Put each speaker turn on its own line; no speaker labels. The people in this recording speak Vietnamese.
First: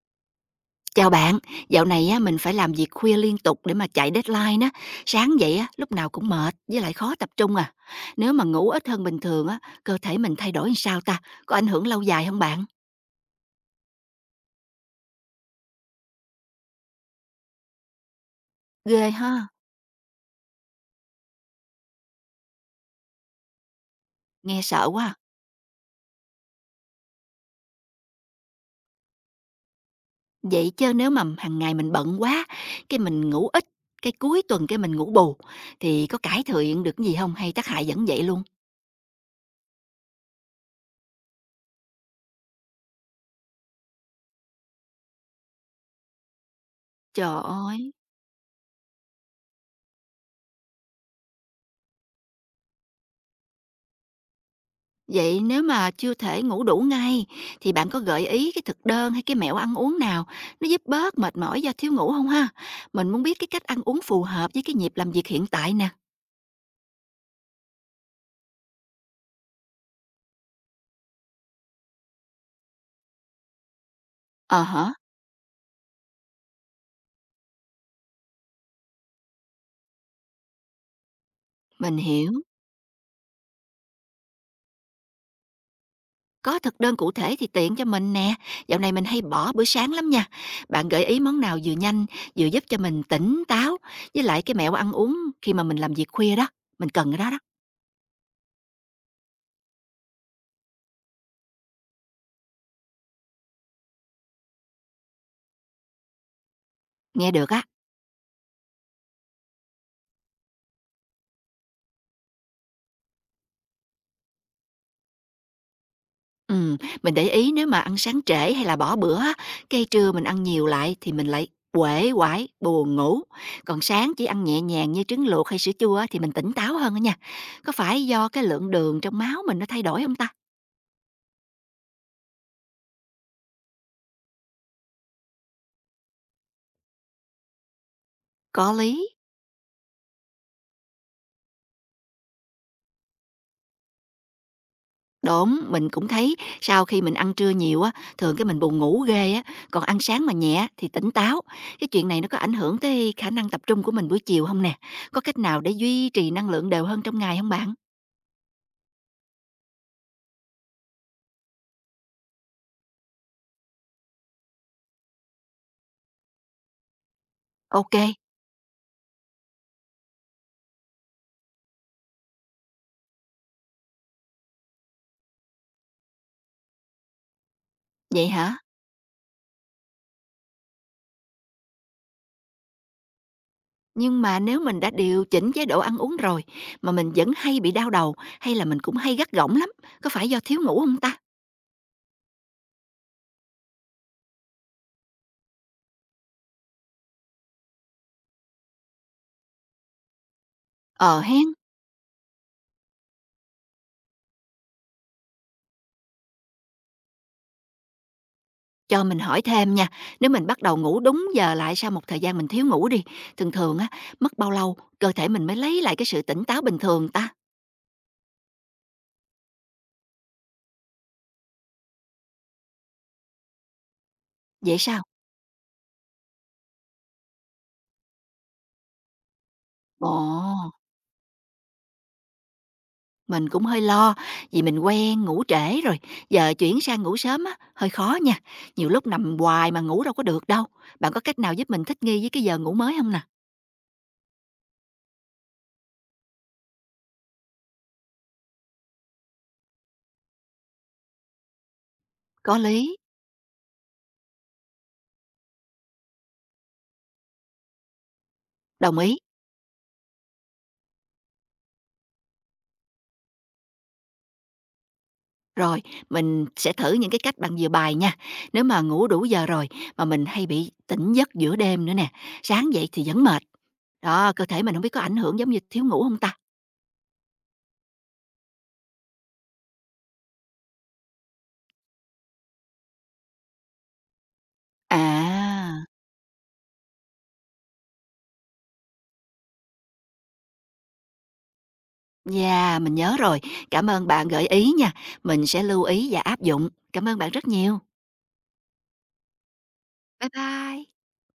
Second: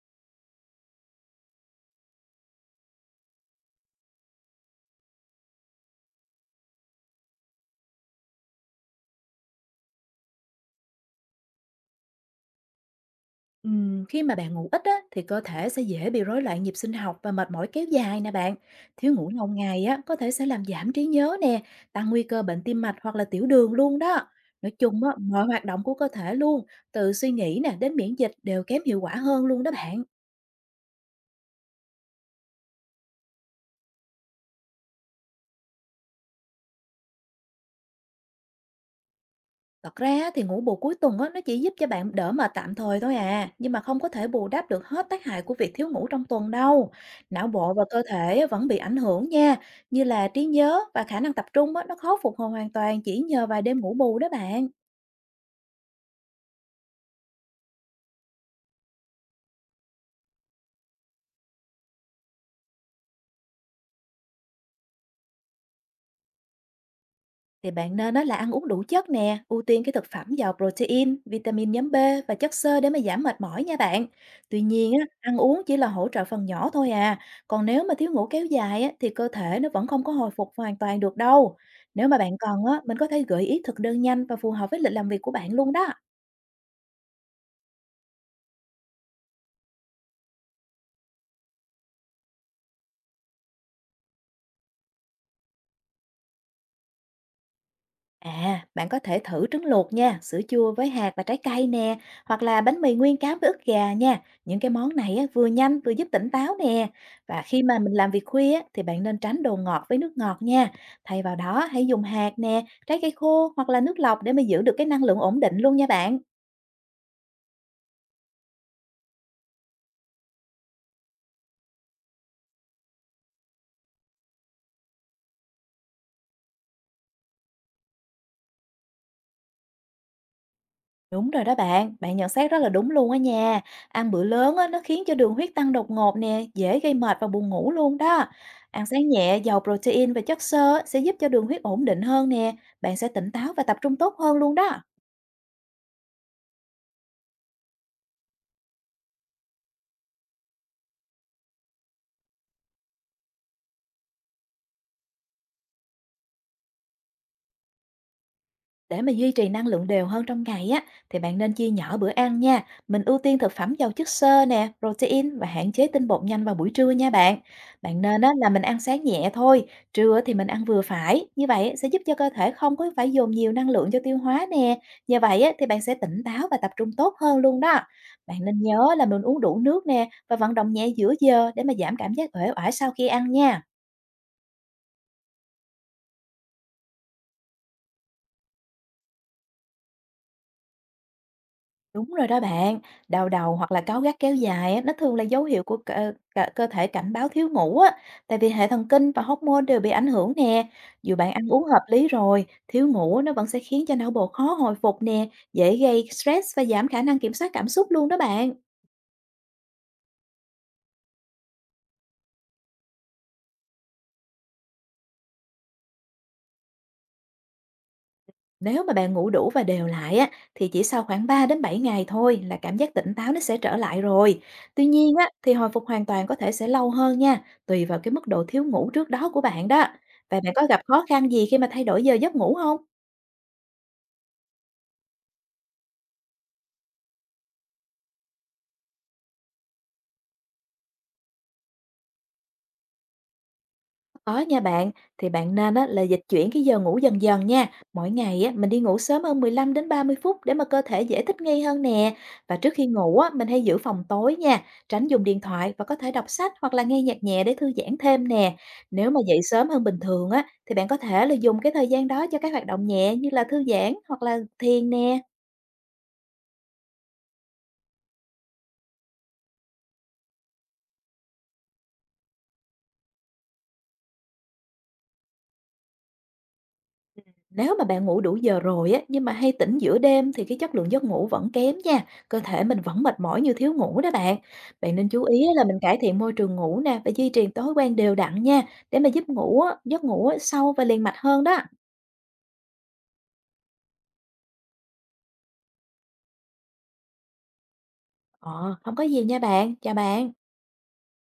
Chào bạn, dạo này á, mình phải làm việc khuya liên tục để mà chạy deadline á. Sáng dậy á, lúc nào cũng mệt, với lại khó tập trung à. Nếu mà ngủ ít hơn bình thường á, cơ thể mình thay đổi làm sao ta? Có ảnh hưởng lâu dài không bạn?
Khi mà bạn ngủ ít á, thì cơ thể sẽ dễ bị rối loạn nhịp sinh học và mệt mỏi kéo dài nè bạn.
Ghê
Thiếu ngủ
ha,
lâu ngày á, có thể sẽ làm giảm trí nhớ nè, tăng nguy cơ bệnh tim mạch hoặc là tiểu đường luôn đó.
nghe
Nói
sợ
chung
quá.
á,
À.
mọi hoạt động của cơ thể luôn, từ suy nghĩ nè đến miễn dịch đều kém hiệu quả hơn luôn đó bạn.
Vậy chứ nếu mà hàng ngày mình bận quá, cái mình ngủ ít, cái cuối tuần cái mình ngủ bù, thì có cải thiện được gì không hay tác hại vẫn vậy luôn?
Thật ra á, thì ngủ bù cuối tuần á, nó chỉ giúp cho bạn đỡ mệt tạm thời thôi à, nhưng mà không có thể bù đắp được hết tác hại của việc thiếu ngủ trong tuần đâu.
Trời
Não bộ và
ơi!
cơ thể á, vẫn bị ảnh hưởng nha, như là trí nhớ và khả năng tập trung á, nó khó phục hồi hoàn toàn chỉ nhờ vài đêm ngủ bù đó bạn.
Vậy nếu mà chưa thể ngủ đủ ngay thì bạn có gợi ý cái thực đơn hay cái mẹo ăn uống nào nó giúp bớt mệt mỏi do thiếu ngủ không ha? Mình muốn biết cái cách ăn uống phù hợp với cái nhịp làm việc hiện tại nè.
Thì bạn nên đó là ăn uống đủ chất nè, ưu tiên cái thực phẩm giàu protein, vitamin nhóm B và chất xơ để mà giảm mệt mỏi nha bạn. Tuy
Ờ hả,
nhiên á, ăn uống chỉ là hỗ trợ phần nhỏ thôi à, còn nếu mà thiếu ngủ kéo dài á, thì cơ thể nó vẫn không có hồi phục hoàn toàn được đâu.
mình
Nếu mà
hiểu.
bạn cần á, mình có thể gợi ý thực đơn nhanh và phù hợp với lịch làm việc của bạn luôn đó.
Có thực đơn cụ thể thì tiện cho mình nè. Dạo này mình hay bỏ bữa sáng lắm nha. Bạn gợi ý món nào vừa nhanh, vừa giúp cho mình tỉnh táo với lại cái mẹo ăn uống khi mà mình làm việc khuya đó. Mình cần cái đó đó.
À, bạn có thể thử trứng luộc nha, sữa chua với hạt và trái cây nè, hoặc là bánh mì nguyên cám với ức gà nha. Những cái món này á, vừa nhanh vừa giúp tỉnh táo nè.
Nghe
Và
được
khi
á.
mà mình làm việc khuya á, thì bạn nên tránh đồ ngọt với nước ngọt nha. Thay vào đó hãy dùng hạt nè, trái cây khô hoặc là nước lọc để mà giữ được cái năng lượng ổn định luôn nha bạn.
Ừm, mình để ý nếu mà ăn sáng trễ hay là bỏ bữa á, cái trưa mình ăn nhiều lại thì mình lại uể oải, buồn ngủ. Còn sáng chỉ ăn nhẹ nhàng như trứng luộc hay sữa chua á, thì mình tỉnh táo hơn đó nha. Có phải do cái lượng đường trong máu mình nó thay đổi không ta?
Đúng rồi đó bạn, bạn nhận xét rất là đúng luôn á nha. Ăn bữa lớn á, nó khiến cho đường huyết tăng đột ngột nè, dễ gây mệt và buồn ngủ luôn đó.
Có
Ăn
lý.
sáng nhẹ, giàu protein và chất xơ á, sẽ giúp cho đường huyết ổn định hơn nè, bạn sẽ tỉnh táo và tập trung tốt hơn luôn đó.
Đúng, mình cũng thấy sau khi mình ăn trưa nhiều á, thường cái mình buồn ngủ ghê á, còn ăn sáng mà nhẹ thì tỉnh táo. Cái chuyện này nó có ảnh hưởng tới khả năng tập trung của mình buổi chiều không nè? Có cách nào để duy trì năng lượng đều hơn trong ngày không bạn?
Để mà duy trì năng lượng đều hơn trong ngày á, thì bạn nên chia nhỏ bữa ăn nha. Mình ưu tiên thực phẩm giàu chất xơ nè, protein và hạn chế tinh bột nhanh vào buổi trưa nha bạn.
Ok,
Bạn nên á, là mình ăn sáng nhẹ thôi, trưa thì mình ăn vừa phải. Như vậy sẽ giúp cho cơ thể không có phải dồn nhiều năng lượng cho tiêu hóa nè. Như vậy á, thì bạn sẽ tỉnh táo và tập trung tốt hơn luôn đó.
vậy
Bạn
hả?
nên nhớ là mình uống đủ nước nè và vận động nhẹ giữa giờ để mà giảm cảm giác uể oải sau khi ăn nha.
Nhưng mà nếu mình đã điều chỉnh chế độ ăn uống rồi mà mình vẫn hay bị đau đầu hay là mình cũng hay gắt gỏng lắm, có phải do thiếu ngủ không ta?
Đúng rồi đó bạn, đau đầu hoặc là cáu gắt kéo dài á, nó thường là dấu hiệu của cơ thể cảnh báo thiếu ngủ á, tại vì hệ thần kinh và hormone đều bị ảnh hưởng nè. Dù
Ờ
bạn
hén,
ăn uống hợp lý rồi, thiếu ngủ á, nó vẫn sẽ khiến cho não bộ khó hồi phục nè, dễ gây stress và giảm khả năng kiểm soát cảm xúc luôn đó bạn.
cho mình hỏi thêm nha, nếu mình bắt đầu ngủ đúng giờ lại sau một thời gian mình thiếu ngủ đi, thường thường á, mất bao lâu cơ thể mình mới lấy lại cái sự tỉnh táo bình thường ta?
Nếu mà bạn ngủ đủ và đều lại á, thì chỉ sau khoảng 3 đến 7 ngày thôi là cảm giác tỉnh táo nó sẽ trở lại rồi.
Vậy
Tuy
sao?
nhiên á, thì hồi phục hoàn toàn có thể sẽ lâu hơn nha, tùy vào cái mức độ thiếu ngủ trước đó của bạn đó.
Ồ,
Và bạn có gặp khó khăn gì khi mà thay đổi giờ giấc ngủ không?
mình cũng hơi lo, vì mình quen ngủ trễ rồi, giờ chuyển sang ngủ sớm á, hơi khó nha, nhiều lúc nằm hoài mà ngủ đâu có được đâu. Bạn có cách nào giúp mình thích nghi với cái giờ ngủ mới không nè?
Có nha bạn, thì bạn nên á, là dịch chuyển cái giờ ngủ dần dần nha. Mỗi ngày á, mình đi ngủ sớm hơn 15 đến 30 phút để mà cơ thể dễ thích nghi hơn nè. Và
Có
trước khi
lý.
ngủ á, mình hay giữ phòng tối nha, tránh dùng điện thoại và có thể đọc sách hoặc là nghe nhạc nhẹ để thư giãn thêm nè.
Đồng
Nếu
ý.
mà dậy sớm hơn bình thường á, thì bạn có thể là dùng cái thời gian đó cho các hoạt động nhẹ như là thư giãn hoặc là thiền nè.
Rồi, mình sẽ thử những cái cách bạn vừa bài nha. Nếu mà ngủ đủ giờ rồi mà mình hay bị tỉnh giấc giữa đêm nữa nè, sáng dậy thì vẫn mệt. Đó, cơ thể mình không biết có ảnh hưởng giống như thiếu ngủ không ta?
Nếu mà bạn ngủ đủ giờ rồi á, nhưng mà hay tỉnh giữa đêm thì cái chất lượng giấc ngủ vẫn kém nha. Cơ thể mình vẫn mệt mỏi như thiếu ngủ đó bạn. Bạn nên chú ý á là mình
À,
cải thiện môi trường ngủ nè và duy trì thói quen đều đặn nha để mà giấc ngủ á, sâu và liền mạch hơn đó.
yeah, mình nhớ rồi. Cảm ơn bạn gợi ý nha, mình sẽ lưu ý và áp dụng. Cảm ơn bạn rất nhiều.
Ờ, không có gì nha bạn. Chào
Bye
bạn.
bye.